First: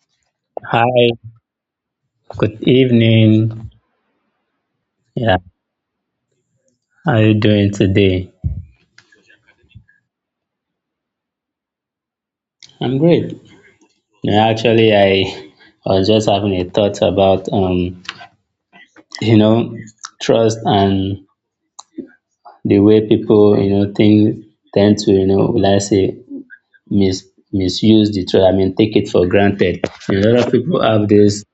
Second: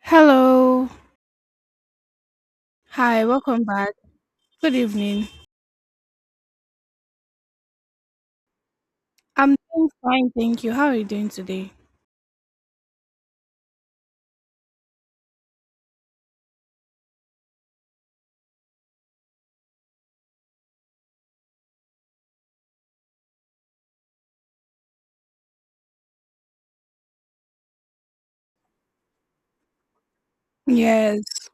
Hello. Hi, good Hi, welcome evening. back. Good evening. Yeah, how are you doing today? I'm doing fine, thank you. How are you doing today? I'm great. You actually, I was just having a thought about you know, trust and the way people, you know, think tend to, you know, will I say, mis misuse the trust. I mean, take it for granted. A lot of people have Yes. this.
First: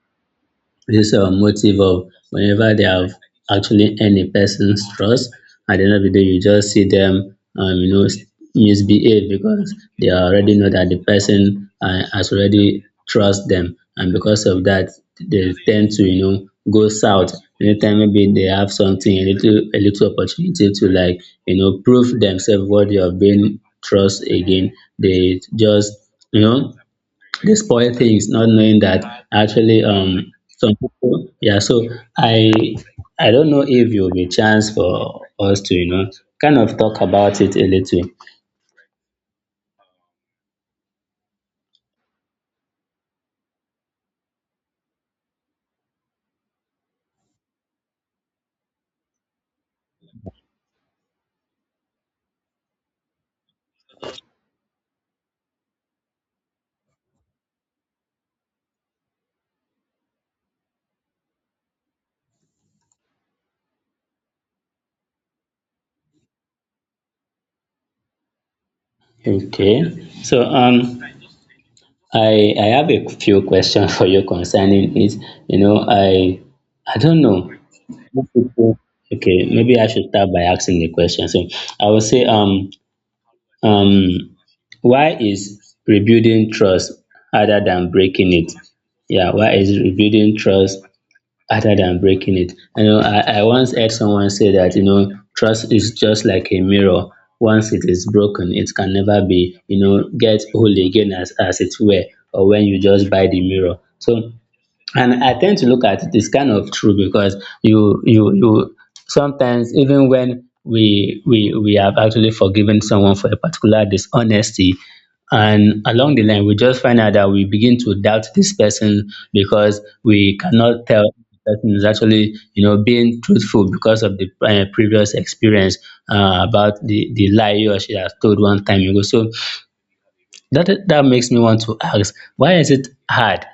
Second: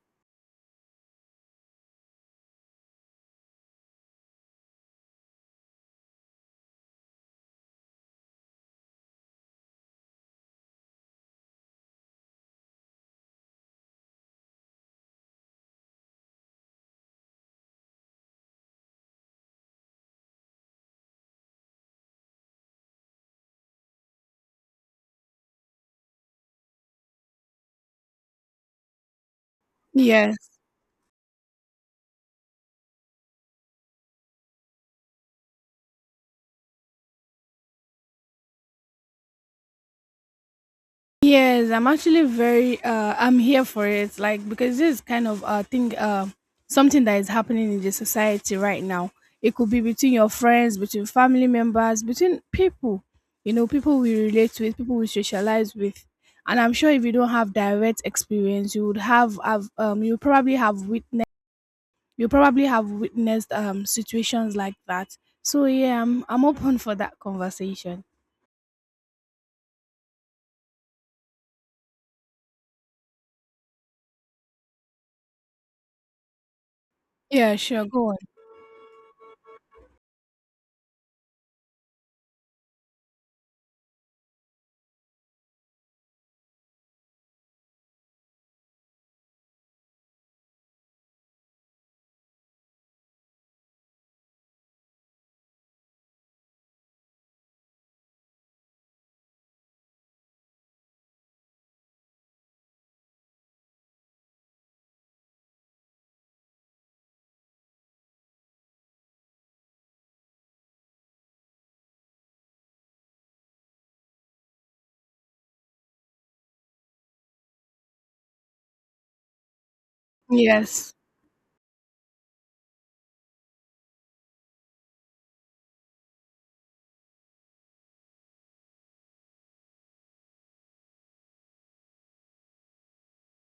This is a motive of whenever they have actually earned a person's trust, at the end of the day, you just see them, misbehave because they already know that the person has already trust them, and because of that, they tend to, you know, go south. Anytime maybe they have something, a little opportunity to like, you know, prove themselves worthy of being trust again. They just, you know, the spoil thing is not knowing that actually Yes. some people yeah so I I don't know if you'll be chance for us to, you know, kind of talk about it a little. Yes, I'm actually very I'm here for it, like, because this is kind of thing something that is happening in the society right now. It could be between your friends, between family members, between people. You know, people we relate with, people we socialize with. And I'm sure if you don't have direct experience, you would have you probably have witnessed situations like that. So yeah, I'm open for that conversation. Okay. So I have a few questions for you concerning it. You know I I don't know. Yeah, sure, go on. Okay, maybe I should start by asking the question. So I would say um why is rebuilding trust harder than breaking it? Yeah, why is rebuilding trust other than breaking it? You know, I once heard someone say that, you know, trust is just like a mirror. Once it is broken, it can never be, you know, get whole again as it were, or when you just buy the mirror. So and I tend to look at it is kind of true because you sometimes even when we have actually forgiven someone for a particular dishonesty, and along the line we just find out that we begin to doubt this person because we cannot Yes. tell if the person is actually, you know, being truthful because of the previous experience about the lie he or she has told one time ago. So that makes me want to ask why is it hard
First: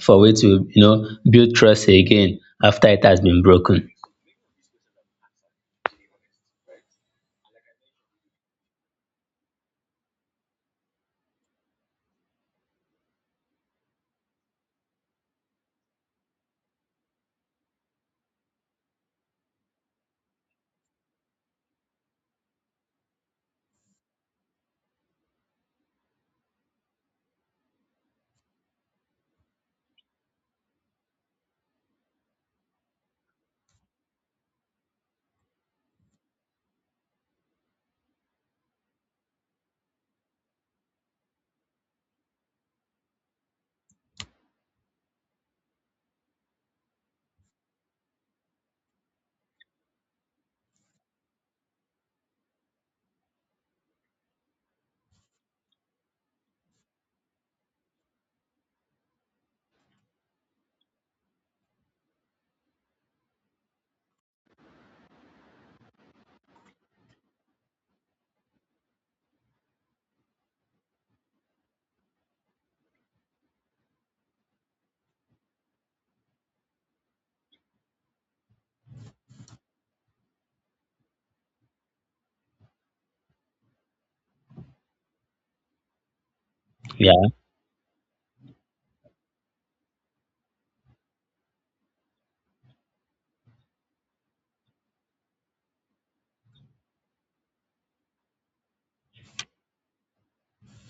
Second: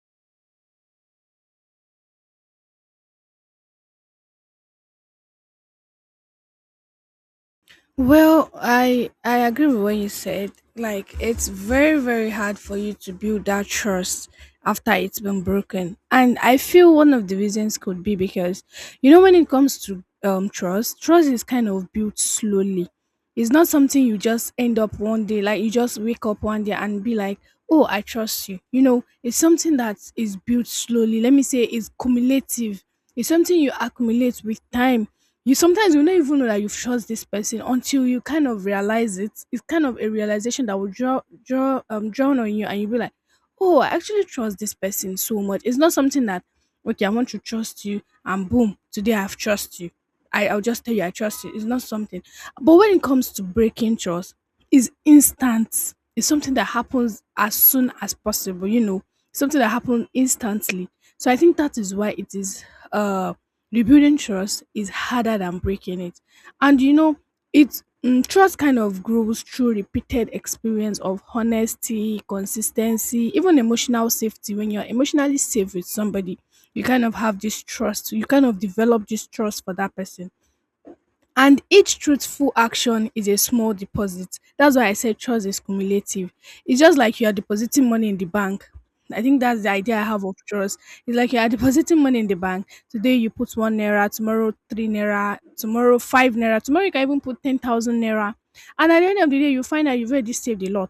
for we to, you know, build trust again after it has been broken. Well, I agree with what you said. Like, it's very hard for you to build that trust after it's been broken. And I feel one of the reasons could be because, you know, when it comes to trust, trust is kind of built slowly. It's not something you just end up one day, like you just wake up one day and be like, "Oh, I trust you." You know, it's something that is built slowly. Let me say it's cumulative. It's something you accumulate with time. You sometimes you don't even know that you've shot this person until you kind of realize it. It's kind of a realization that will draw draw drown on you, and you'll be like, "Oh, I actually trust this person so much." It's not something that, okay, I want to trust you, and boom, today I've trust you. I'll just tell you I trust you. It's not something. But when it comes to breaking trust, it's instant. It's something that happens as soon as possible, you know. Something that happens instantly. So I think that is why it is uh rebuilding trust is harder than breaking it. And you know it's trust kind of grows through repeated experience of honesty, consistency, even emotional safety. When you're emotionally safe with somebody, you kind of have this trust, you kind of develop this trust for that person. And each truthful action is a small deposit. That's why I said trust is cumulative. It's just Yeah, like you are depositing money in the bank. I think that's the idea I have of trust. It's like you are depositing money in the bank. Today you put one naira, tomorrow three naira, tomorrow five naira, tomorrow you can even put 10,000 naira. And at the end of the day, you find that you've already saved a lot.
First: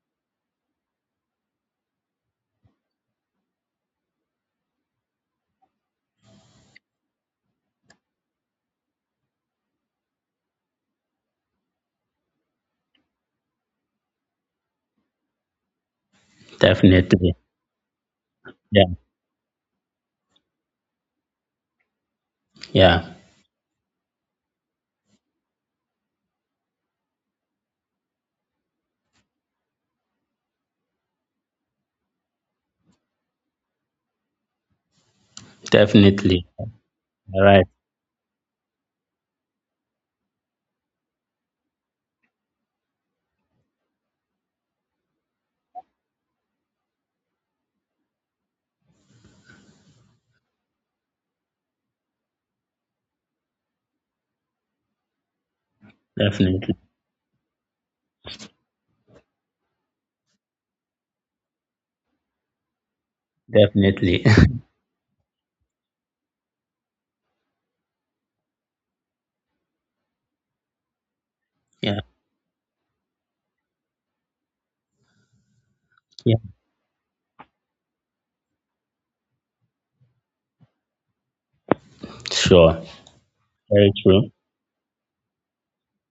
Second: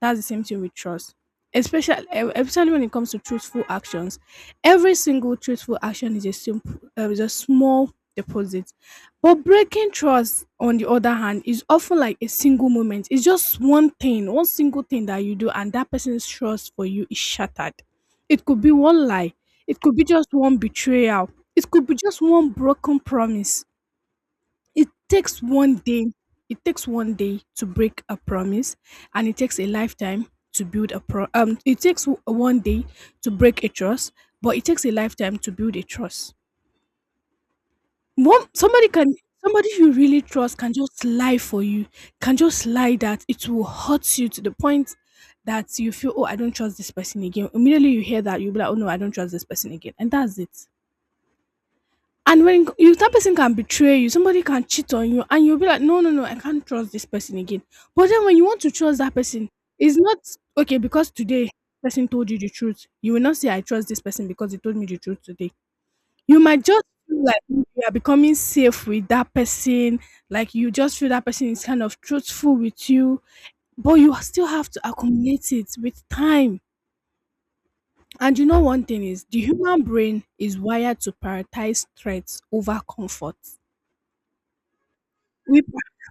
That's the same thing with trust, especially especially when it comes to truthful actions. Every single truthful action is a small deposit. But breaking trust, on the other hand, is often like a single moment. It's just one thing, one single thing that you do, and that person's trust for you is definitely. shattered. It could be Yeah, one lie, it could be just one betrayal, it could be just one broken yeah, promise. It takes one day. It takes one day to break a promise, and it takes a lifetime to build a pro. It takes one day to break a trust, but it takes a lifetime to build a trust. definitely. All right, One somebody you really trust can just lie for you, can just lie that it will hurt you to the point that you feel, oh, I don't trust this person again. Immediately you hear that, you'll be like, oh no, I don't trust this person again, and that's it. And when you that person can betray you, somebody can cheat on you, and you'll be like, no, no, no, I can't definitely, trust this person again. But then when you want to trust that person, it's not okay because today person told you the truth. You will not say I trust this definitely. person because he told me the truth today. You might just feel like you are becoming safe with that person, like you just feel that person is kind Yeah, of truthful with you, but you still have to accumulate it with yeah, time. And you know, one thing is the human brain is wired to prioritize threats sure. over comfort. Very true. We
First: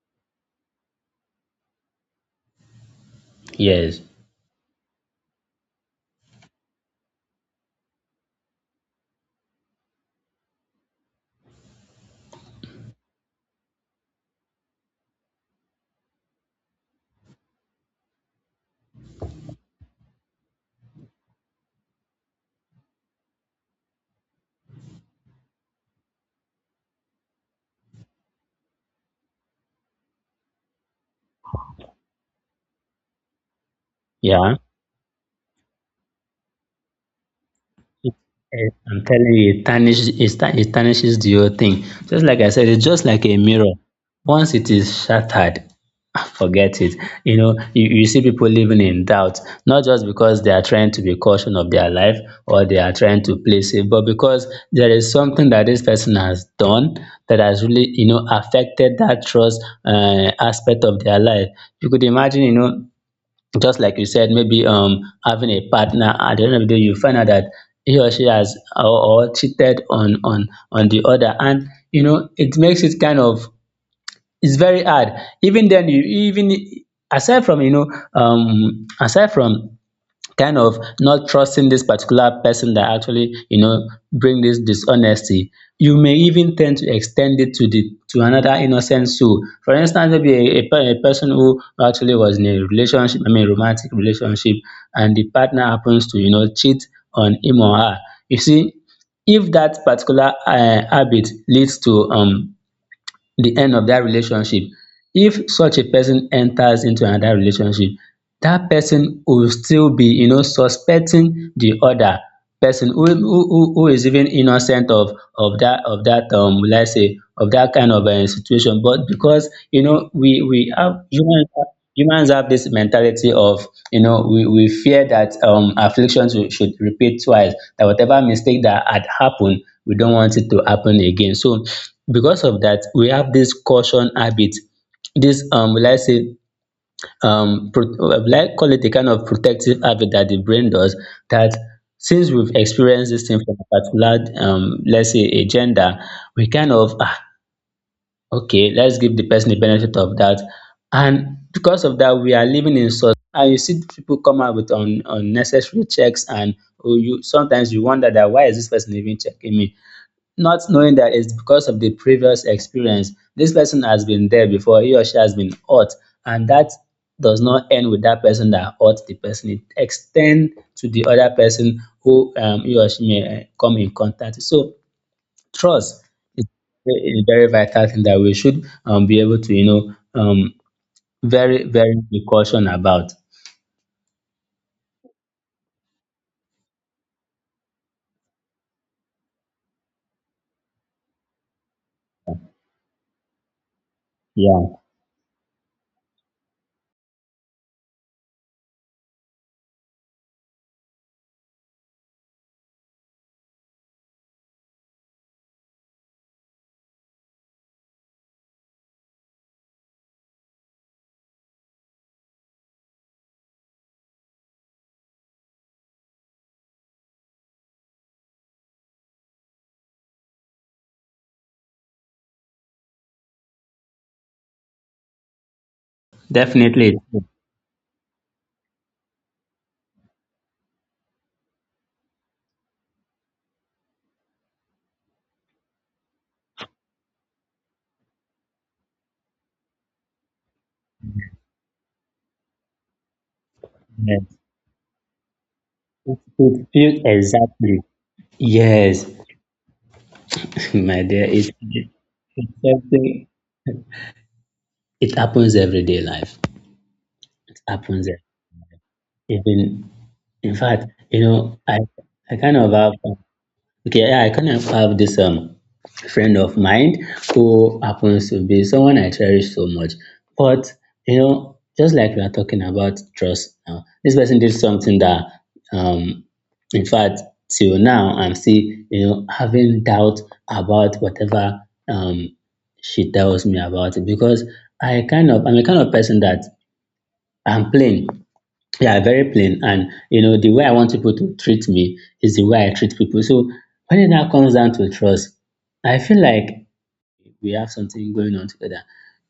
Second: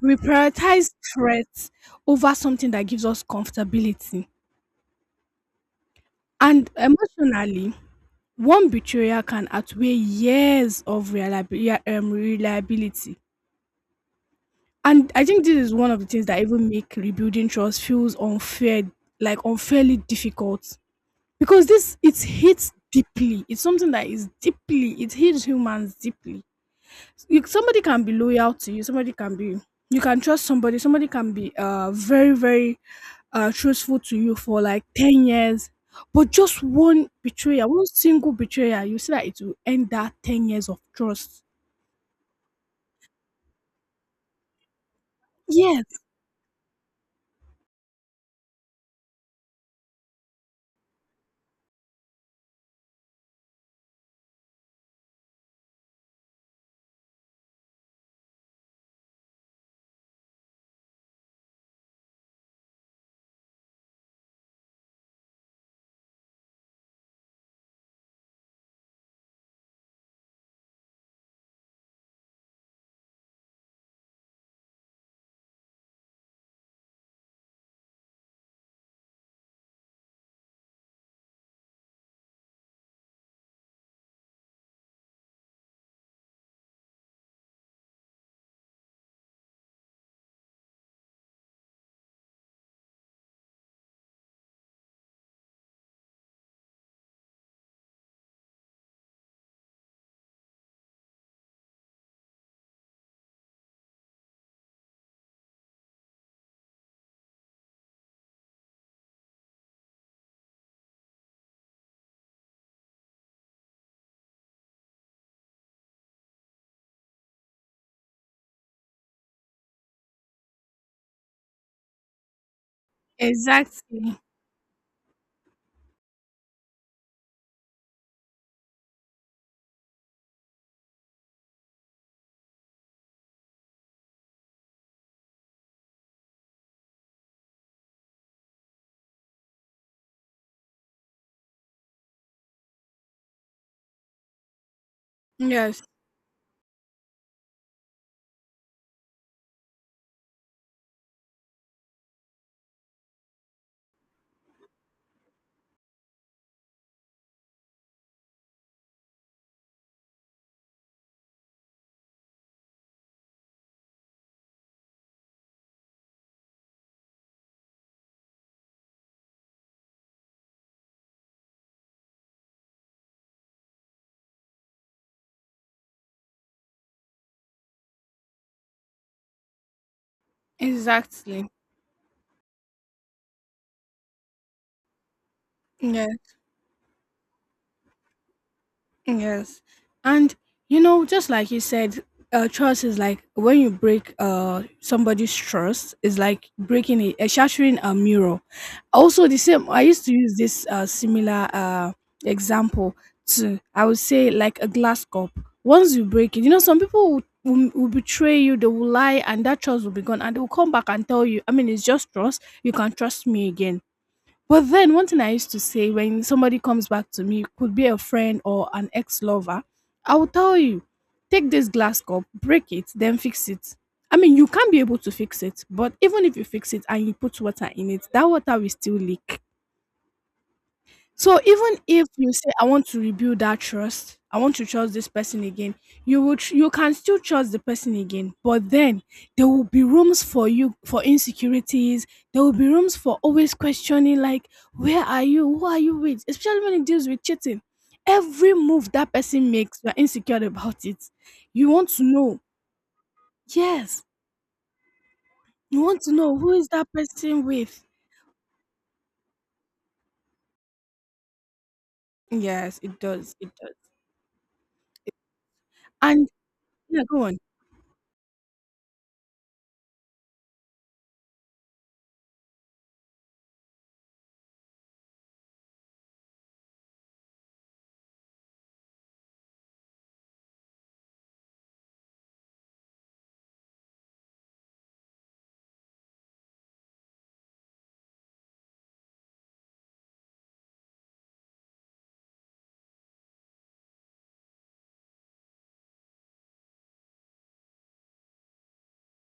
we prioritize threats over something that gives us Yes. comfortability. And emotionally, one betrayal can outweigh years of reliability. And I think this is one of the things that even make rebuilding trust feels unfair, like unfairly difficult. Because this it hits deeply. It's something that is deeply, it hits humans deeply. You, somebody can be loyal to you, somebody can be, you can trust somebody, somebody can be very very truthful to you Yeah. for like 10 years, but just one betrayal, one It single it betrayal, you I'm see that telling it you, will it end tarnish that it 10 tar years it of tarnishes the trust. whole thing. Just like I said, it's just like a mirror. Once it is shattered, Yes, forget it. You know, you see people living in doubt, not just because they are trying to be cautious of their life or they are trying to play safe, but because there is something that this person has done that has really, you know, affected that trust aspect of their life. You could imagine, you know, just like you said, maybe having a partner at the end of the day, you find out that he or she has or cheated on on the other, and you know it makes it kind of it's very hard. Even then, you even aside from, you know, aside from kind of not trusting this particular person that actually, you know, bring this dishonesty, you may even tend to extend it to the to another innocent soul. For instance, maybe a, a person who actually was in a relationship, I mean romantic relationship, and the partner happens to, you know, cheat on him or her. You see, if that particular habit leads to the end of that relationship. If such a person enters into another relationship, that person will still be, you know, suspecting the other person, who is even innocent of that let's say of that kind of a situation. But because, you know, we have humans have- humans have this mentality of, you exactly. know, we fear that afflictions should repeat twice, that whatever mistake that had happened we don't want it to happen again. So because of that we have this caution habit, this will I say will I call it a kind of protective habit that the brain does, that since we've experienced this thing from a particular let's say a Yes, gender, we kind of ah, okay, let's give the person the benefit of that. And because of that we are living in such, and you see people come out with unnecessary checks, and oh, you sometimes you wonder that why is this person even checking me, not knowing that it's because of the previous experience, this person has been there before, he or she has been hurt, and that does not end with that person that hurt the person. It extend to the other person who, he or she may come in contact. So trust is a very vital thing that we should, be able to, you know, um, exactly. very, very be caution about. Yes. Yes. And, you know, just like you said, trust is like when you break Yeah, somebody's trust is like shattering a mirror. Also, the same. I used to use this similar example to, I would say, like a glass cup. Once you break it, you know, some people will betray you. They will lie, and that trust will be gone, and they will come back and tell you. I mean, it's just trust. You can trust me again. But then one thing I used to say when somebody comes back to me, could be a friend or an ex-lover, I will tell you, take this glass cup, break it, then fix it. I mean, you can't be able to fix it, but even if you fix it definitely. and you put water in it, that water will still leak. So even if you say I want to rebuild that trust, I want to trust this person again, you can still trust the person again, but then there will be rooms for you for insecurities. There will be rooms for always questioning, Yes. like where are you, who are you It, with, especially it when it feels deals with cheating. exactly. Every move Yes, that person makes, you are insecure about my it. dear. You want to know, It's something. yes, It happens you everyday want to life. know who is that person It with. happens even, in fact, you know, I kind of Yes, have it does, it does. okay, yeah, I kind of have this And friend of yeah, mine go on. who happens to be someone I cherish so much. But you know, just like we are talking about trust now, this person did something that um in fact till now I'm still, you know, having doubt about whatever um she tells me about it. Because I kind of I'm a kind of person that I'm plain. Yeah, very plain. And you know, the way I want people to treat me is the way I treat people. So when it now comes down to trust, I feel like we have something going on together.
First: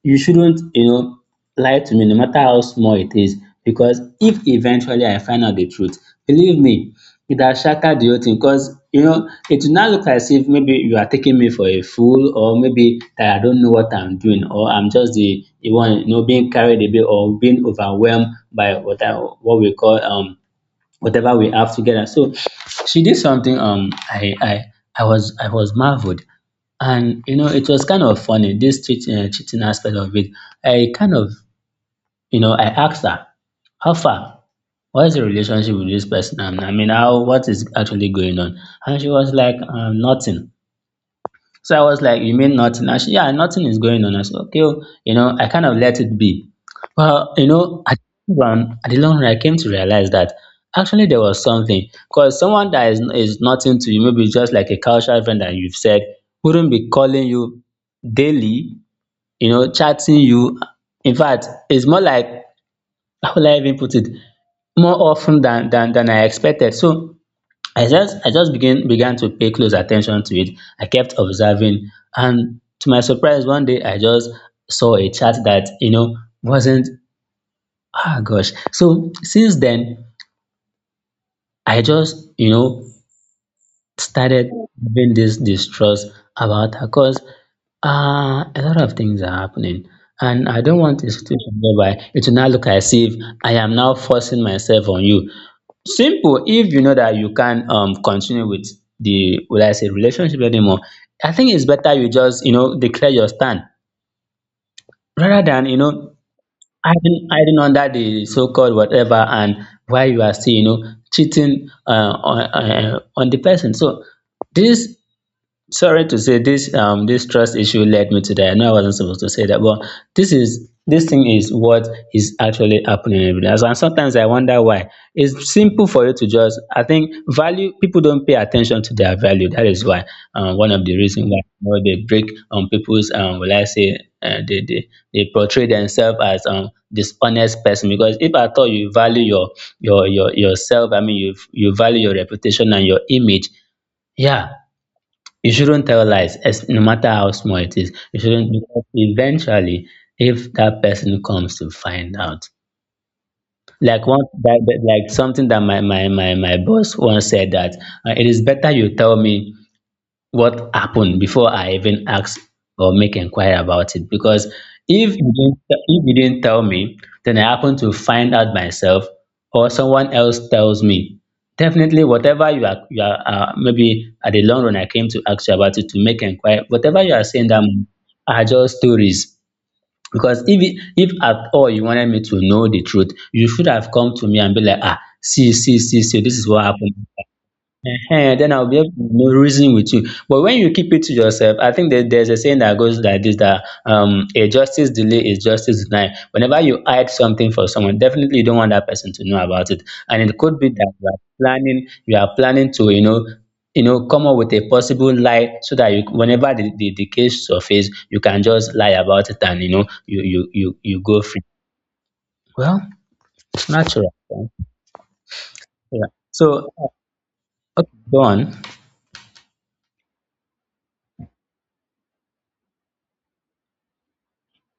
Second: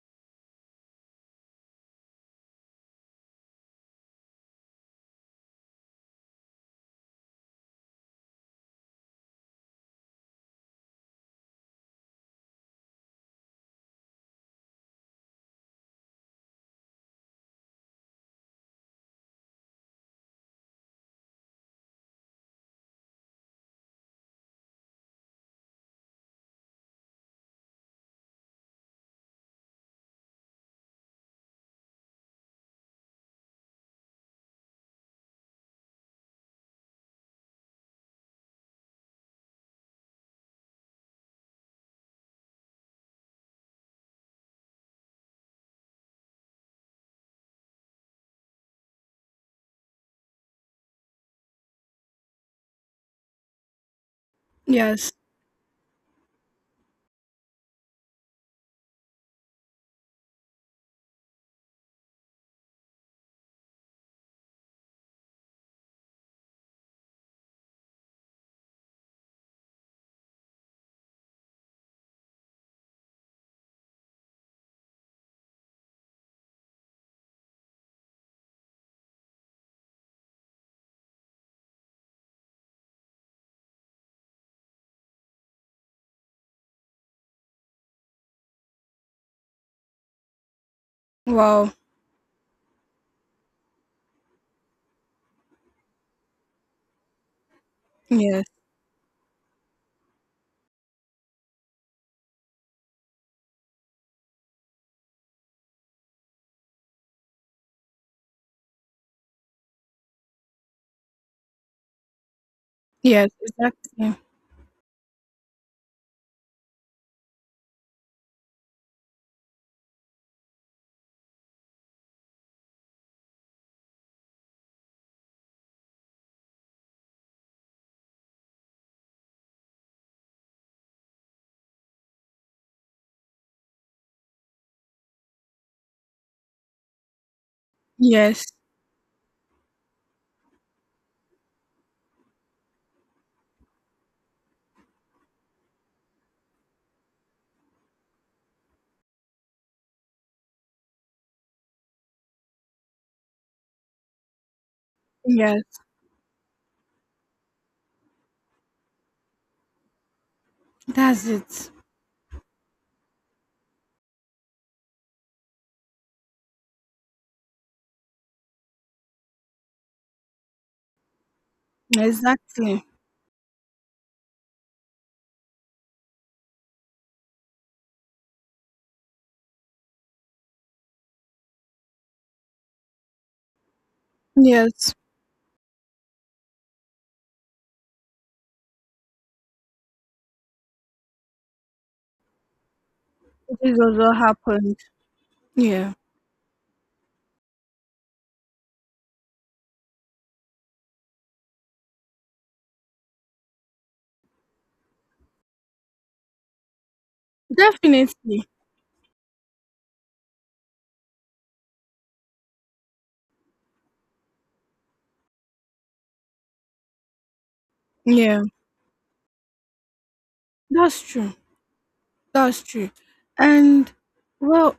You shouldn't, you know, lie to me no matter how small it is, because if eventually I find out the truth, believe me, it has shattered the whole thing, because, you know, it will now look as if maybe you are taking me for a fool, or maybe that I don't know what I'm doing, or I'm just the one, you know, being carried away or being overwhelmed by what I, what we call whatever we have together. So she did something I was marveled. And you know, it was kind of funny this cheating, cheating aspect of it. I kind of, you know, I asked her, "How far? What is the relationship with this person? I mean, how what is actually going on?" And she was like, "Nothing." So I was like, you mean nothing? And she, yeah, nothing is going on. I said, okay, oh," you know, I kind of let it be. Well, you know, at the long run, at the long run, I came to realize that actually there was something, because someone that is nothing to you, maybe just like a Yes. casual friend that you've said, wouldn't be calling you daily, you know, chatting you. In fact, it's more like, how will I even put it, more often than I expected. So I just began to pay close attention to it. I kept observing, and to my surprise, one day I just saw a chart that you know wasn't ah gosh. So since then, I just you know started having this distrust about her, because uh, a lot of things are happening. And I don't want a situation Wow. whereby it will now look as if I am now forcing myself on you. Simple, if you know that you can't Yes. continue with the what I say relationship anymore, I think it's better you just you know declare your stand, rather than you know hiding under the so called whatever, and while you are still you know cheating on Yes, the person. So exactly. this sorry to say this, this trust issue led me to that. I know I wasn't supposed to say that, but this thing is what is actually happening every day. And sometimes I wonder why. It's simple for you to just I think value people don't pay attention to their value. That is why, one of the reasons why they break on people's will I say they portray themselves as dishonest person. Because if Yes, at all you value your yourself, I mean you value your reputation and your image, yeah, you shouldn't tell lies, as no matter how small it is. You shouldn't, because eventually, if that person comes to find out, like one that, like something that yes, my boss once said, that it is better you tell me what happened that's before it. I even ask or make inquiry about it. Because if you didn't tell me, then I happen to find out myself, or someone else tells me. Definitely, whatever you Exactly. are, maybe at the long run, I came to ask you about it to make inquiry. Whatever you are saying, that moment are just stories. Because if at all you wanted me to know the truth, you should have come to me and be like, Yes, ah, see, see, see, see, this is what happened. Ehen, then I'll be able to reason with you. But when you keep it to yourself, I think that there's a saying that goes like this that this also um, a happened. justice delay is justice Yeah, denied. Whenever you hide something for someone, definitely you don't want that person to know about it. And it could be that you are planning to come up with a possible lie so that you, whenever the case surface, you can definitely. just lie about it, and you go free. Well, natural. Yeah. So, okay, go Yeah, on. that's true. That's true. And well,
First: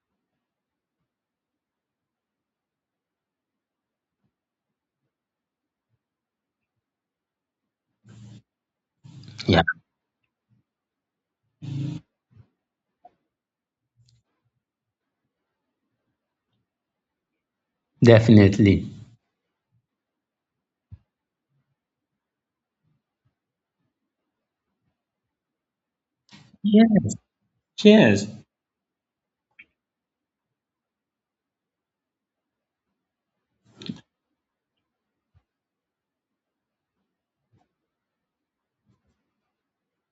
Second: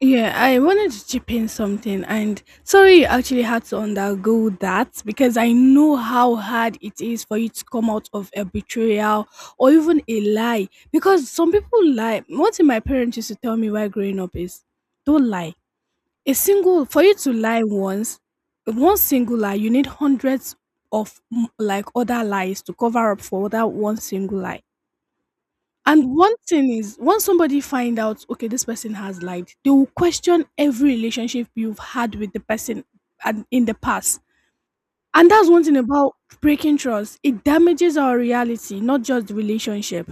yeah, I wanted to chip in something, and sorry, you actually had to undergo that, because I know how hard it is for you to come out of a betrayal Yeah, or even a lie. Because some people lie. One thing my parents used to tell me while growing up is, "Don't lie." A single for you to lie once, definitely. one single lie, you need hundreds of like other lies to cover up for that one single lie. And one thing is, once somebody find out, okay, this person has lied, they will question every relationship you've had with the person and in the past. And that's one thing about breaking trust. It damages our reality, not just the relationship.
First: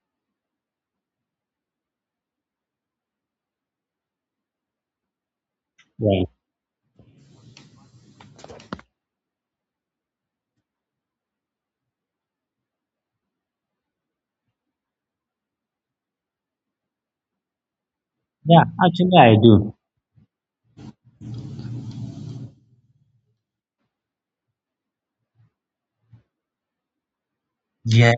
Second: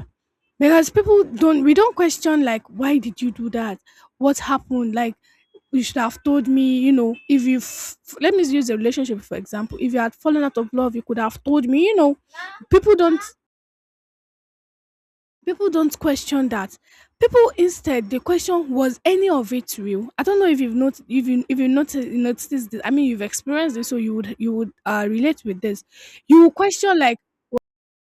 Because people don't, we don't question like, why did you do that? What happened? Like, you should have Yeah. told me, you know, if you, f- let me use a relationship for example. If you had fallen out of love, you could have told me, you know, people don't, people don't question that. People instead, the Yeah, question was actually any I of do. it real? I don't know if you noticed this. I mean, you've experienced this, so you would relate with this. You will question like, Yeah,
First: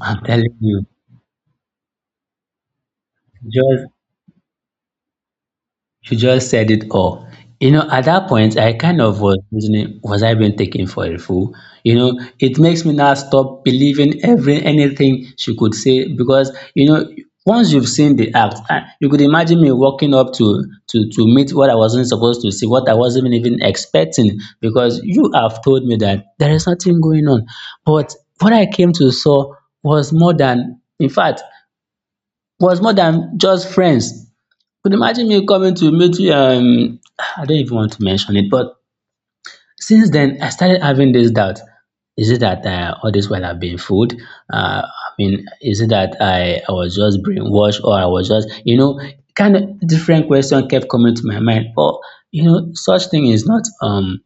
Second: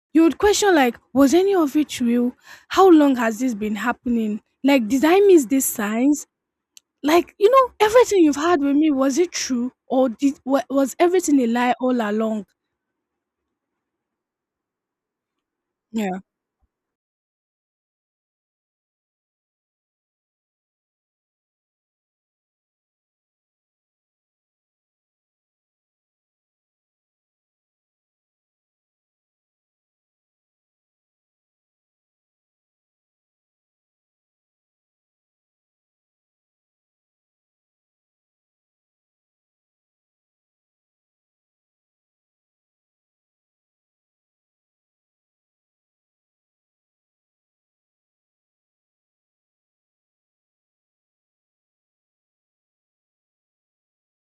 I'm you would telling question you. like, was any of it real, how long has this been Just happening, like did I miss these You signs, just said it all. like, you You know, know, at everything that you've point, had I with me, kind was of it was true, reasoning, or was I being taken was for a everything a fool? lie You all know, along? it makes me now stop believing every anything she could say Yeah. because once you've seen the act, ah, you could imagine me walking up to meet what I wasn't supposed to see, what I wasn't even expecting, because you have told me that there is nothing going on. But what I came to saw was more than, in fact, was more than just friends. Could imagine me coming to meet you. I don't even want to mention it, but since then, I started having this doubt. Is it that all this while I've been fooled? I mean, is it that I was just brainwashed, or I was just, kind of different question kept coming to my mind. Or, such thing is not um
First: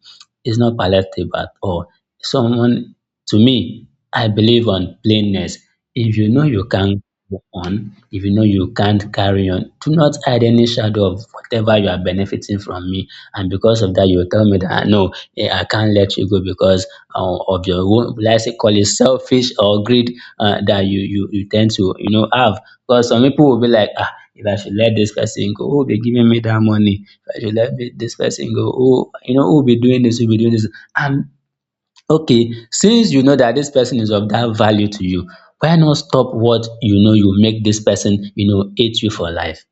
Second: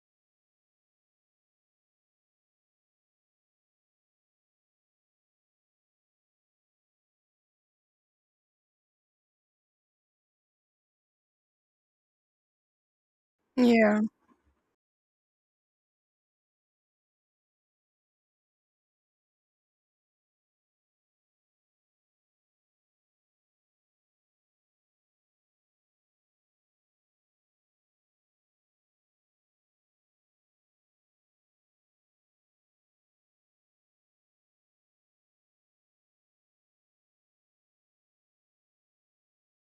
is not palatable at all. Someone to me, I believe on plainness. If you know you can't go on, if you know you can't carry on, do not hide any shadow of whatever you are benefiting from me. And because of Yeah. that, you will tell me that, "Ah, no, yeah, I can't let you go because of your own, let's say, call it selfish or greed, that you tend to have." Because some people will be like, ah, if I should let this person go, who will be giving me that money? If I should this person go, who you know who will be doing this? Who will be doing this? And okay, since you know that this person is of that value to you, why not stop what you make this person hate you for life?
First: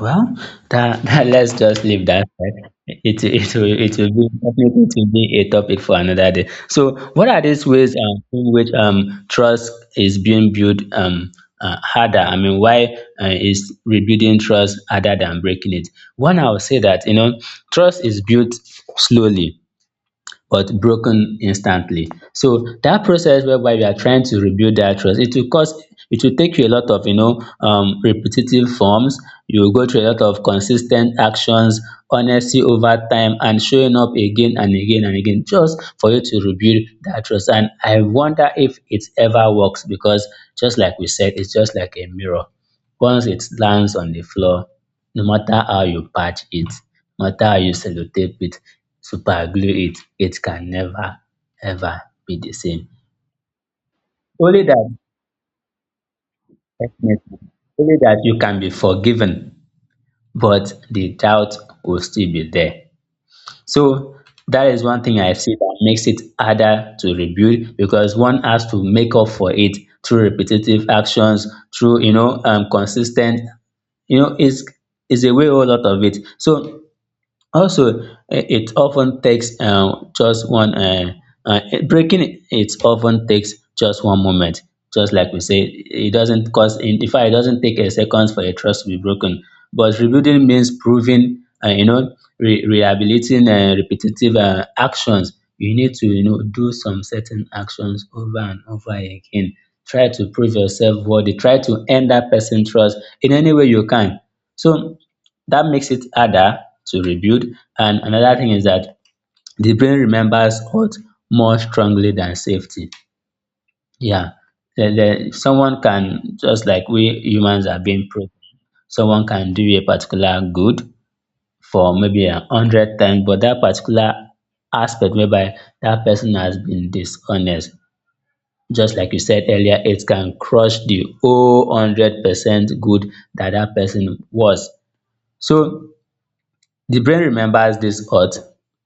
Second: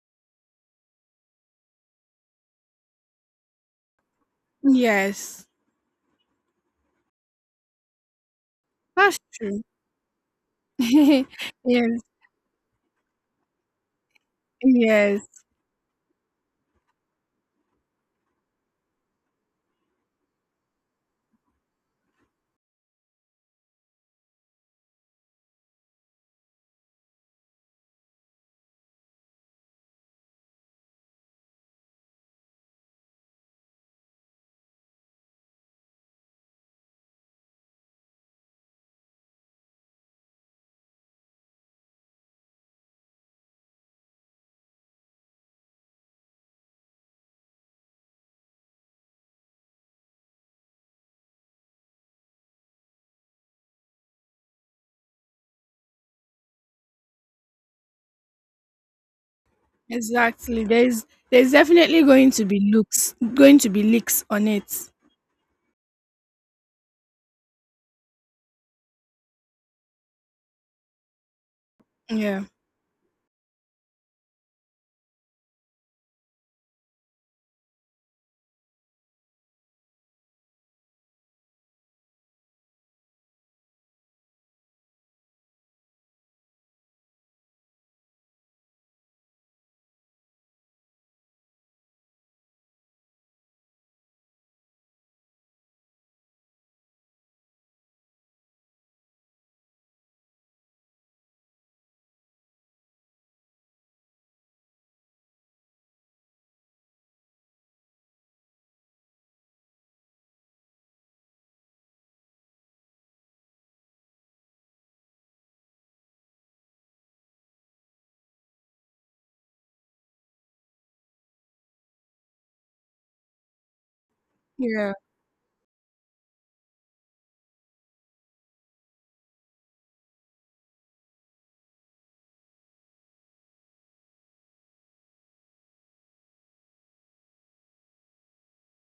Well, that, that let's just leave that, right? It will be definitely. It will be Yes, a topic for another day. So, what are these ways, in which that's true. trust is being built, Yes. harder? I mean, why is rebuilding trust harder Yes, than breaking it? One, I would say that trust is built slowly but broken instantly. So that process whereby you are trying to rebuild that trust, it will take you a lot of, repetitive forms. You will go through a lot of consistent actions, honesty over time, and showing up again and again and again just for you to rebuild that trust. And I wonder if it ever works, because just like we said, it's just like a mirror. Once it lands on the floor, no matter how you patch it, no matter how you sellotape it, super glue it, it can never ever be the same. Only that definitely, only that you can be forgiven, exactly. but there's the there's doubt will definitely still going to be be there. So leaks on that is it. one thing I see that makes it harder to rebuild, because one has to make up for it through repetitive actions, through, Yeah. Consistent, you know it's it's a way whole lot of it. So. Also, it often takes, just one, uh, breaking it often takes just one moment. Just like we say, it doesn't cost, in fact, it doesn't take a second for a trust to be broken. But rebuilding means proving, rehabilitating, repetitive, actions. You need to do some certain actions over and over again. Try to prove yourself worthy. Try to earn that person trust in any way you can. So that makes it harder to rebuild. And another thing is that the brain remembers hurt more strongly than safety. Yeah. The, Someone can, just like we humans are being proved. Someone can do a particular good for maybe 100 times, but that particular Yeah. aspect whereby that person has been dishonest, just like you said earlier, it can crush the whole 100% good that that person was. So the brain remembers this hurt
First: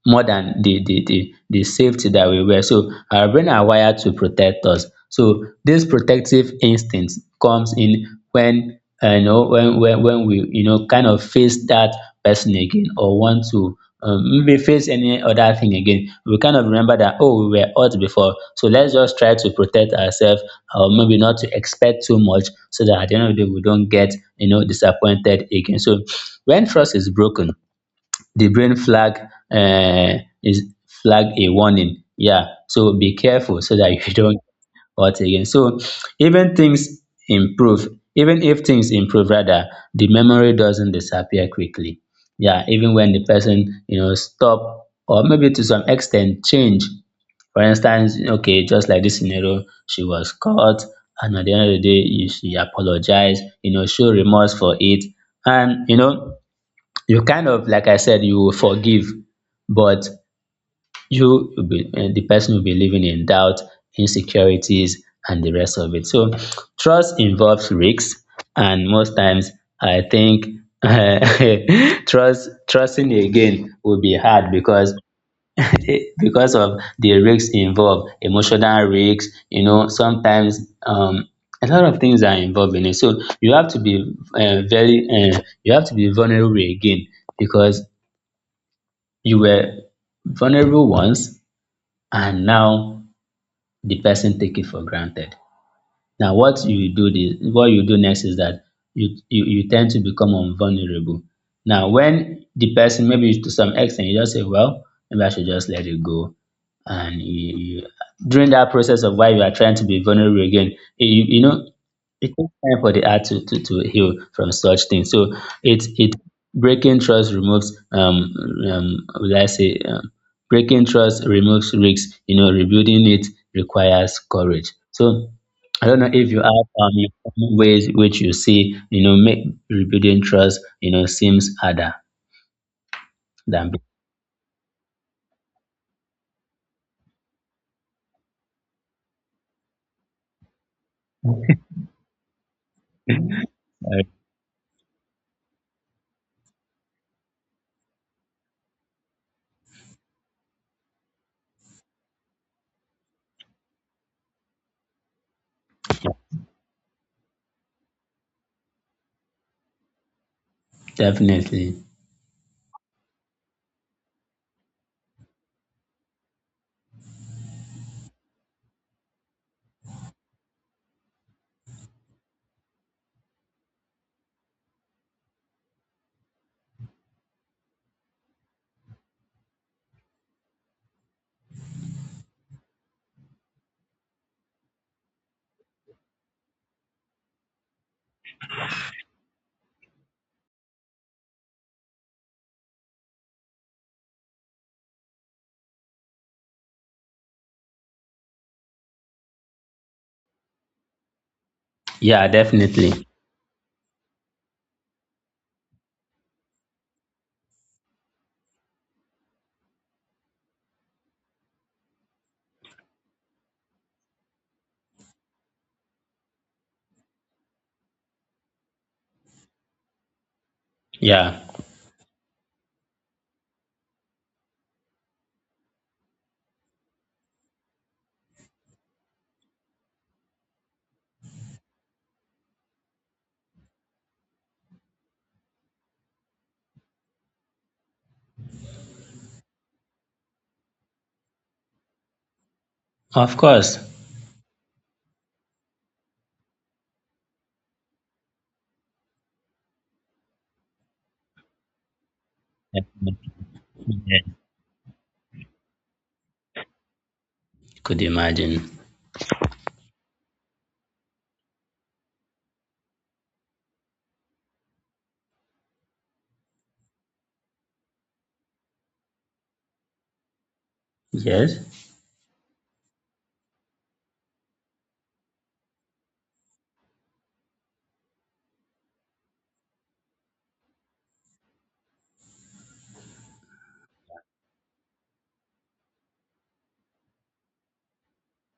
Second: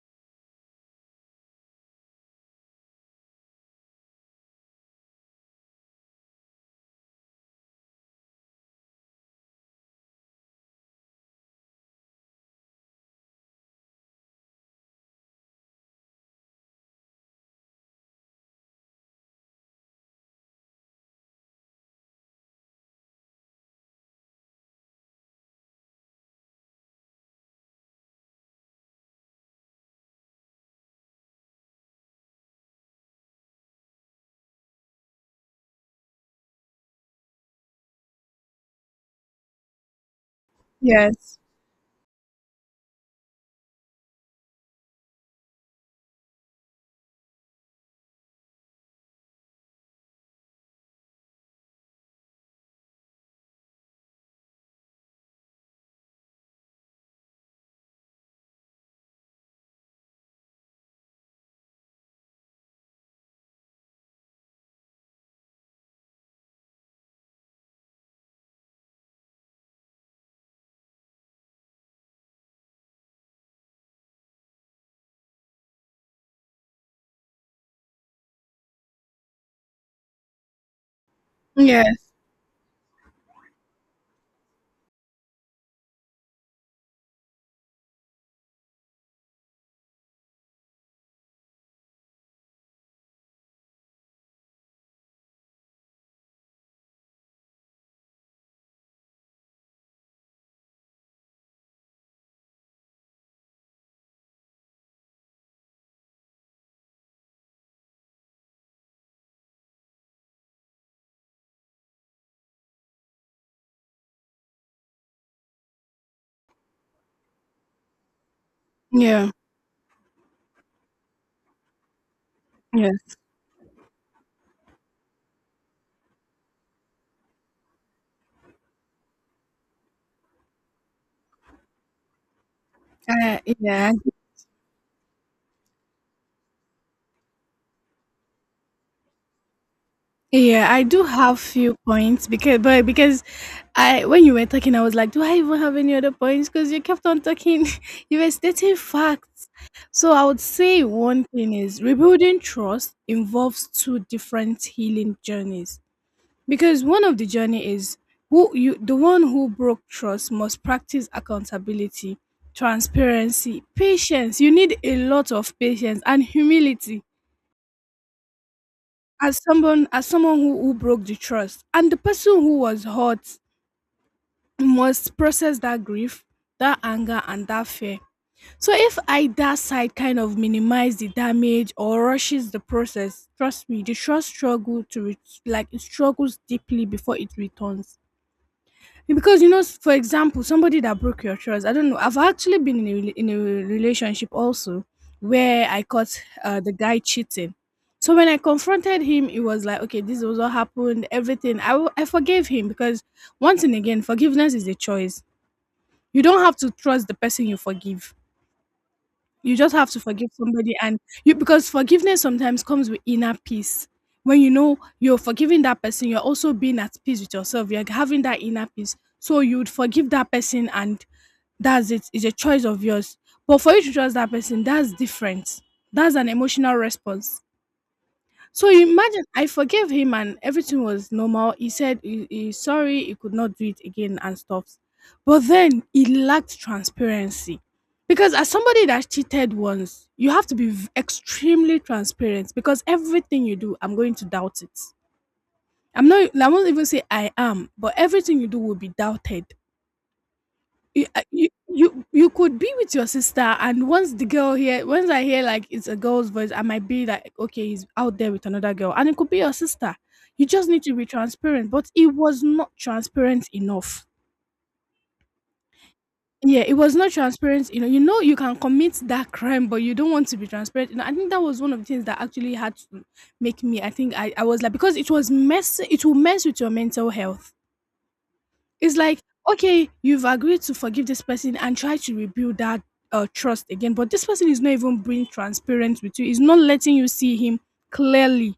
more than the safety that we were. So our brain are wired to protect us. So this protective instinct comes in when when we kind of face that person again, or want to, maybe face any other thing again, we kind of remember that, oh, we were hurt before, so let's just try to protect ourselves, or maybe not to expect too much, so that at the end of the day we don't get, disappointed again. So when trust is broken, the brain flag, is flag a warning, yeah, so be careful so that you don't what again. So even things improve, even if things improve rather, the memory doesn't Yes. disappear quickly. Yeah, even when the person stop or maybe to some extent change. For instance, okay, just like this scenario, she was caught, and at the end of the day, you she apologized, show remorse for it, and you kind of, like I said, you will forgive, but you will be eh, the person will be living in doubt, insecurities, and the rest of it. So trust involves risks, and most times I think, trusting again will be hard, because because of the risks involved, emotional risks. You know, sometimes, um, a lot Yes. of things are involved in it. So you have to be, very, you have to be vulnerable again, because you were vulnerable once, and now the person take it for granted. Now what you do next is that you tend to become unvulnerable. Now when the person maybe to some extent, you just say, well, maybe I should just let it go. And you during that process of why you are trying to be vulnerable again, you know it takes time for the heart to heal from such things. So it breaking trust removes, Yeah. will I say, breaking trust removes risks. You know, rebuilding Yes. it requires courage. So I don't know if you have, your own ways which you see, make rebuilding trust, seems harder uh, than yeah Yeah, I do have few points, because I before. when you were talking I was like, do I even have any other points? Because you kept on talking, you were stating facts. So I would say one thing is rebuilding trust involves two different healing journeys. Because one of the journey is who you the one who broke trust must practice Definitely. accountability, transparency, patience. You need a lot of patience and humility as someone who broke the trust, and the person who was hurt must process that grief, that anger, and that fear. So if either side kind of minimize the damage or rushes the process, trust me, the trust struggle to re- like it struggles deeply before it returns. Because, you know, for example, somebody that broke your trust. I don't know. I've actually been in a relationship also where I caught the guy cheating. So when I confronted him, it was like, okay, this was what happened. Everything. I Yeah, forgave him because definitely. once and again, forgiveness is a choice. You don't have to trust the person you forgive. You just have to forgive somebody and you because forgiveness sometimes comes with inner peace. When you know you're forgiving that person, you're also being at peace with yourself. You're having that inner peace. So you would forgive that person and Yeah, that's it. It's a choice of yours. But for you to trust that person, that's different. That's an emotional response. So you imagine, I forgave him and everything was normal. He said he's sorry, he could not do it again and stuff. But then he lacked transparency. Because as somebody that cheated once, you have to be extremely transparent because of everything you do, course. I'm going to doubt it. I won't even say I am, but everything you do will be doubted. You could be with your Definitely. sister, and once Yeah, the girl hear, once I hear like it's a girl's voice, I might be like, okay, he's could out there with imagine. another girl, and it could be your sister. You just need to be transparent, but it was not transparent enough. Yeah, it was not transparent. You know, you know, you can commit that crime, but you don't want to be transparent. You know, I think that was one of the Yes, things that actually had to make me, I was like, because it was mess, it will mess with your mental health. It's like, okay, you've agreed to forgive this person and try to rebuild that trust again, but this person is not even being transparent with you. Is not letting you see him clearly.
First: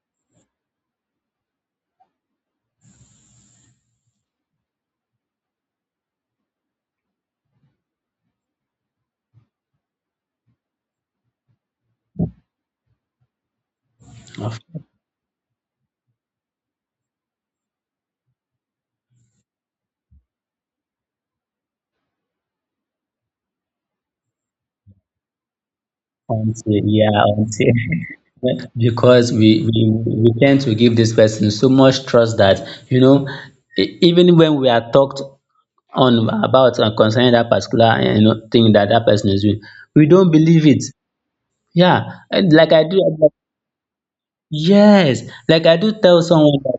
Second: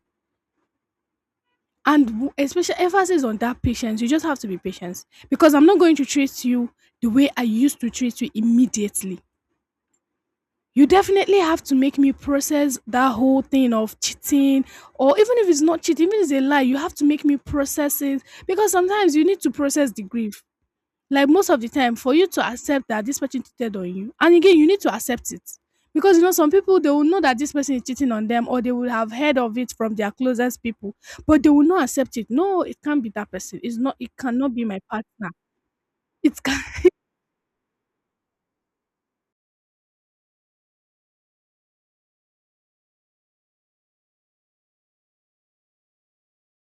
And especially emphasis on that patience. You just have to be patient because I'm not going to treat you the way I used to treat you immediately. You definitely have to make me process that whole thing of of cheating, or even if it's not cheating, even if it's a lie, you have to make me process it because sometimes you need to process the grief. Like most of the time, for you to accept that this person cheated on you, and again, you need to accept it. Because you know, some until, people they will yeah, know that this until person is cheating on them, or they will have because heard we, of it we from their we tend closest to people, give this but person they will so not much accept it. trust that No, it you can't be know that person. It even when cannot be we my are talked partner. on It can about and concerning that particular, thing that that person is doing, we don't believe it. Yeah. And like I do. I'm like, yes, like I do tell someone that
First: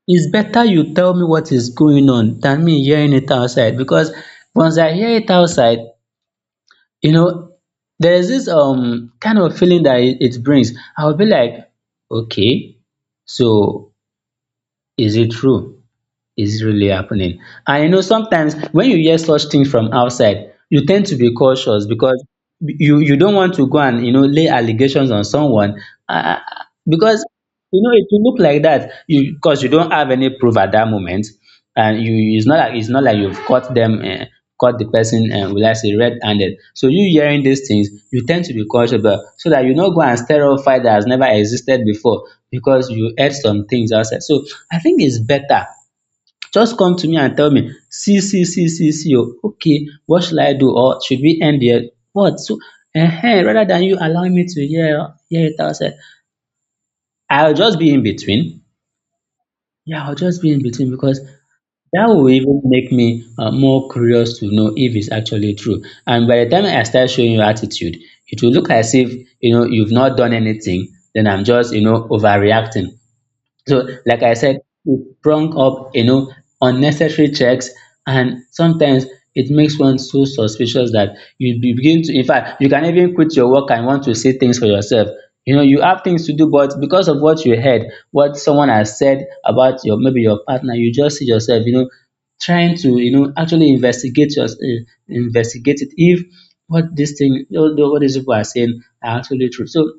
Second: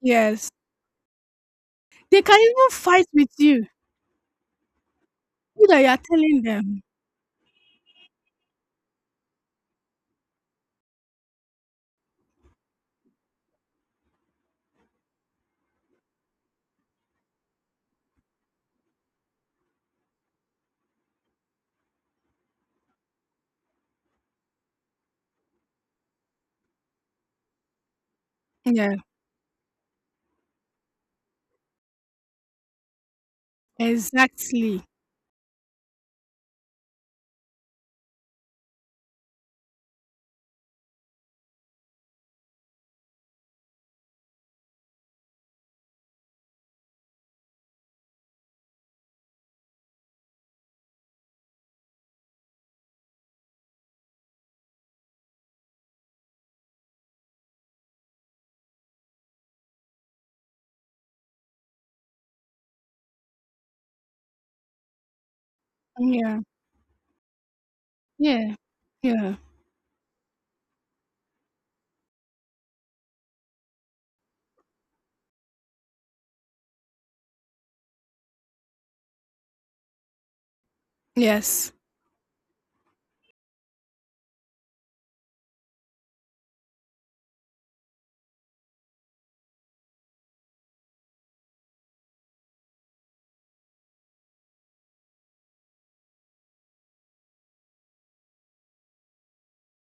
it's yes. better you tell me what is going They on can than even me fight hearing it with you. outside. Because once I hear it You outside, that you are telling them. you know, there's this kind of feeling that it brings. I'll be like, okay, so is it true? Is really happening. And you know, sometimes when you hear such things from outside, you tend to be cautious because you don't want to go and you know lay allegations on someone uh, because you know it will look like that Yeah. you because you don't have any proof at that moment, and you it's not like you've caught them caught Exactly. the person and will I say red-handed, so you hearing these things you tend to be cautious but so that you not go and stir up fight that has never existed before because you heard some things outside. So I think it's better just come to me and tell me, see see see see see o okay, what shall I do or should we end here what. So ehen, rather than you allowing me to hear it outside. I'll just be in between, yeah, I'll just be in between, because that will even make me more curious to know if it's actually true, and Yeah. by the time I start showing you attitude it will Yeah. look as if, Yeah. you know, you've not done anything, then I'm just, you know, overreacting. So, like I said, it sprung up, you know, unnecessary checks, and sometimes it makes one so suspicious that you Yes. Begin to, in fact, you can even quit your work and want to see things for yourself. You know, you have things to do, but because of what you heard, what someone has said about your maybe your partner, you just see yourself, you know, trying to, you know, actually investigate your, investigate it if what this thing, what these people are saying are actually true. So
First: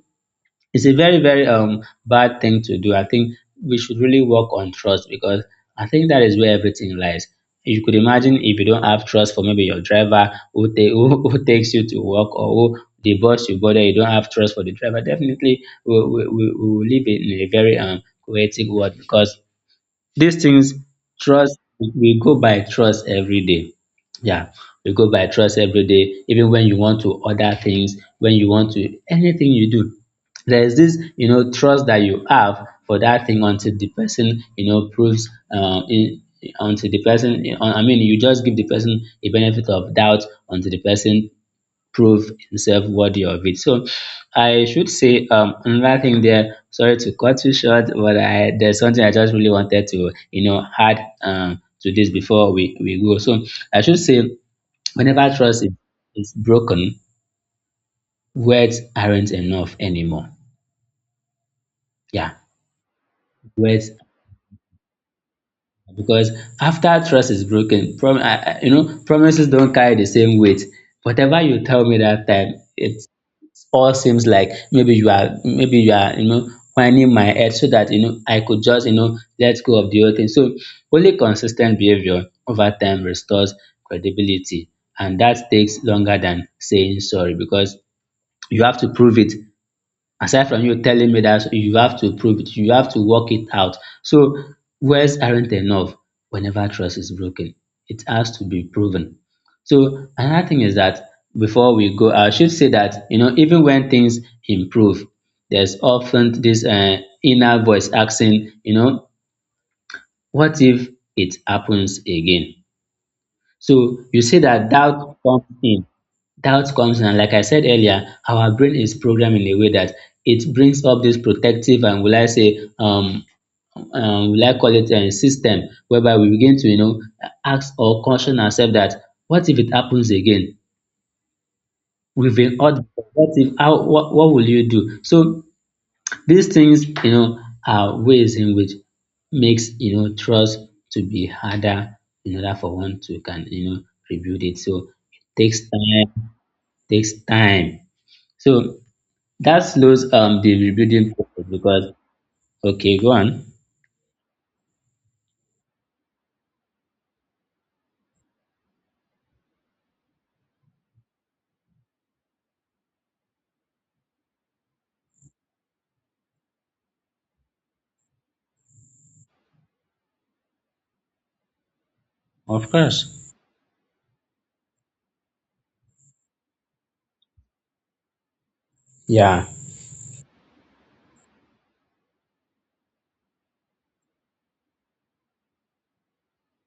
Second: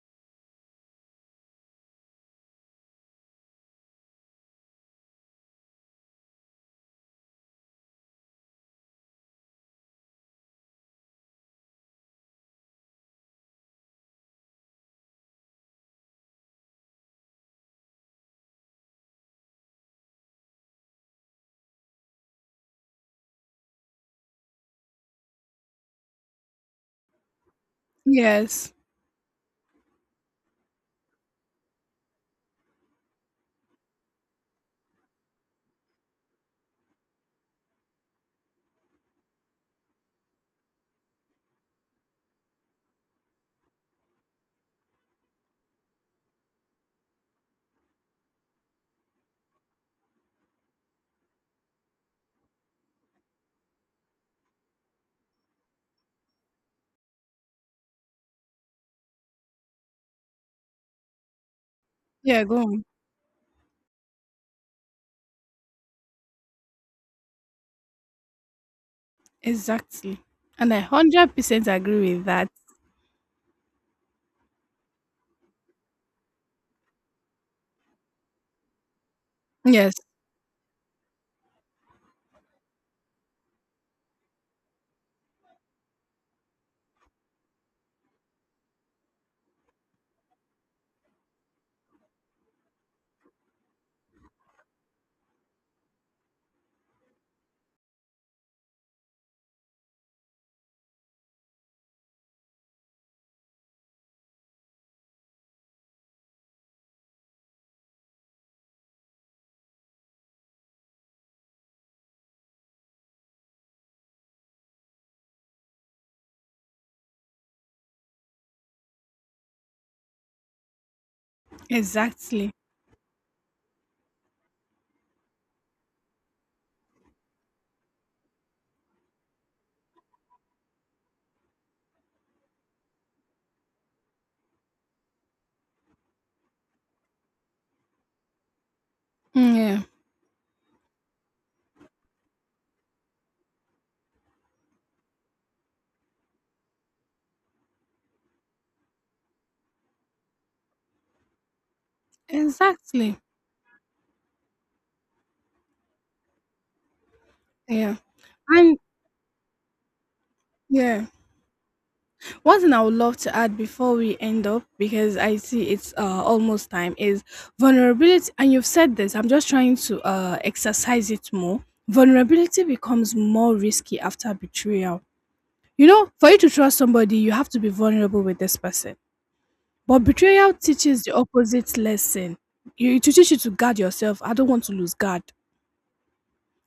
it's a very, very bad thing to do. I think we should really work on trust because I think that is where everything lies. You could imagine if you don't have trust for maybe your driver who, who takes you to work or who the bus you bother, you don't have trust for the driver. Definitely, we will live in a very chaotic world because these things, trust, we go by trust every day. Yeah, we go by trust every day, even when you want to order things, when you want Yes. to, anything you do. There's this, you know, trust that you have for that thing until the person, you know, proves, in, until the person, I mean, you just give the person a benefit of doubt until the person prove himself worthy of it. So I should say another thing there. Sorry to cut you short, but I there's something I just really wanted to you know add to this before we go. So I should say whenever is broken, words aren't enough anymore. Yeah, Yeah, go on. words. Because after trust is broken, prom I you know, promises don't carry the Exactly. same weight. And I Whatever you 100% tell me agree that with that. time, it all seems like maybe you are, you know, whining my head so that you know I could just, you know, let go of Yes. the whole thing. So only consistent behavior over time restores credibility. And that takes longer than saying sorry because you have to prove it, aside from you telling me that you have to prove it, you have to work it out. So words aren't enough whenever trust is broken, it has to be proven. So another thing is that before we go, I should say that, you know, even when things improve, there's often this inner voice asking, you know, what if it happens again? So you see that doubt comes in. Doubt comes in and like I said earlier, our brain is programmed in a way that it brings up this protective and will I Exactly. say will I call it a system, whereby we begin to, you know, ask or caution ourselves that what if it happens again? We've been out. What if? How? What will you do? So these things, you know, are ways in which Mm, makes, yeah. you know, trust to be harder in order for one to can, you know, rebuild it. So it takes time. Takes time. So that slows the rebuilding process because okay, go Exactly. on. Yeah. And yeah, one thing I would love to add before we end up, because I see it's almost time, is vulnerability. And you've said this. I'm just trying to exercise it more. Vulnerability Of becomes course. more risky after betrayal. You know, for you to trust somebody, you have to be vulnerable with this person. Yeah. But betrayal teaches the opposite lesson. You, it teaches you to guard yourself. I don't want to lose guard.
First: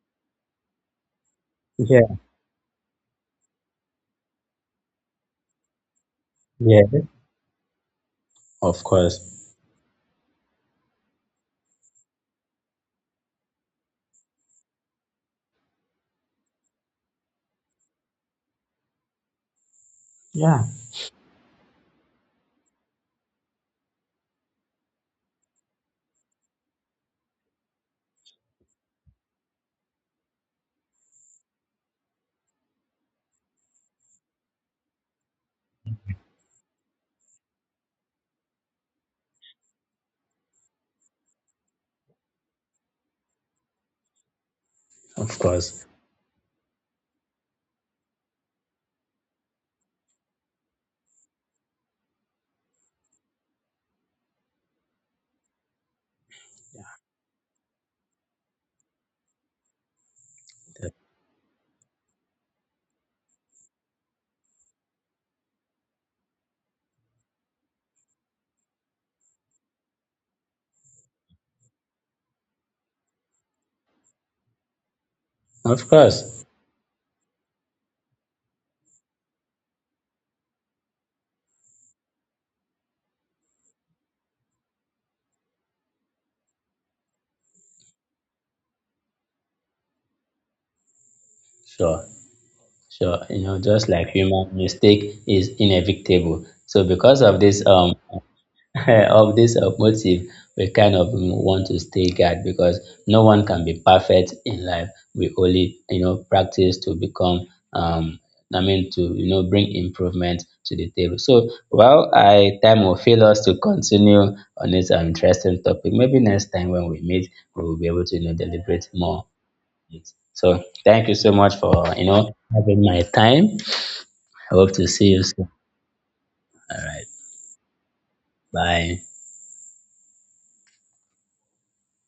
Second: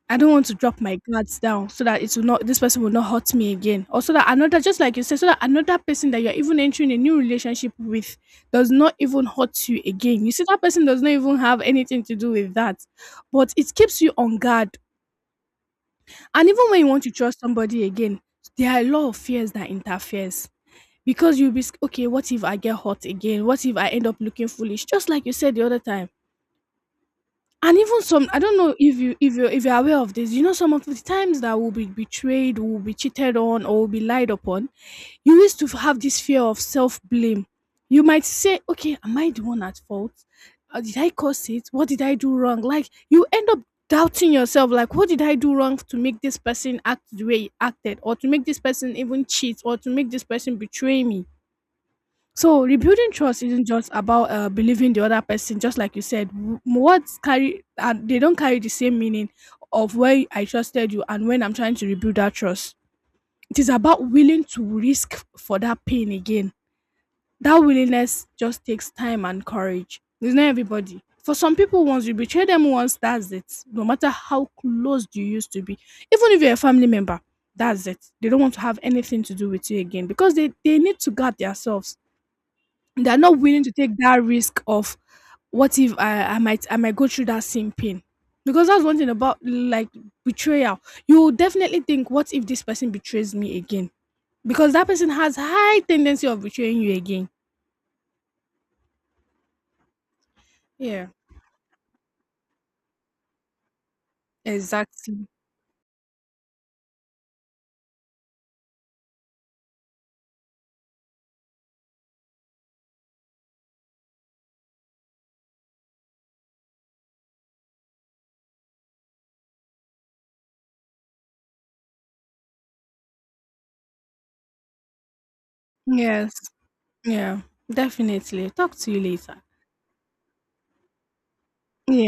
I don't want to drop my guards down so that Yeah. it will not, this person will not hurt me again. Or so that another, just like you said, so that another person that you're even Yeah. entering a new relationship with does Of not course. even hurt you again. You see, that person does not even have anything to do with that. But it keeps you on guard. And even when you want to trust somebody again, there are a lot of fears that interferes. Because you'll be okay, what if I get hurt again? What if I end up looking foolish? Just like you said the other time. And even some, I don't know if you if you if you're aware of this, you know, some of the times that we'll be betrayed, we'll be cheated on, or we'll be lied upon, you used to have this fear of self-blame. You might say, okay, am I the one at fault? Did I cause it? What did I do wrong? Like you end up doubting yourself, like what did I Of do wrong course. to make this person act the way he acted, or to make this person even cheat, or to make this person betray me? So rebuilding trust isn't just about believing the other person, just like you said. Words carry, and they don't carry the same meaning of where I trusted you and when I'm trying to rebuild that trust. It is about willing to risk for that pain again. That willingness just takes time and courage. It's not everybody. For some people, once you betray them once, that's it. No matter how close you used to be, Of even if course. you're a family member, that's it. They don't want to have anything to do with you again, because they need to guard themselves. They are not willing to take that risk of what if I might, I might go through that same pain. Because that's one thing about like betrayal. You will definitely Sure. think, what if this person Sure. betrays You me know, just again? like human Because that mistake person has is high tendency of inevitable. betraying So you because again. of this of this motive, we kind Yeah. of want to stay guard because no one can be perfect in life. Exactly. We only, you know, practice to become, I mean, to, you know, bring improvement to the table. So, well, I time will fail us to continue on this interesting topic. Maybe next time when we meet, we will be able to, you know, deliberate more on it. So, thank you so much for, you know, having my time. I hope to see you soon. Yes. All right. Yeah. Definitely. Talk to Bye. you later. Yeah,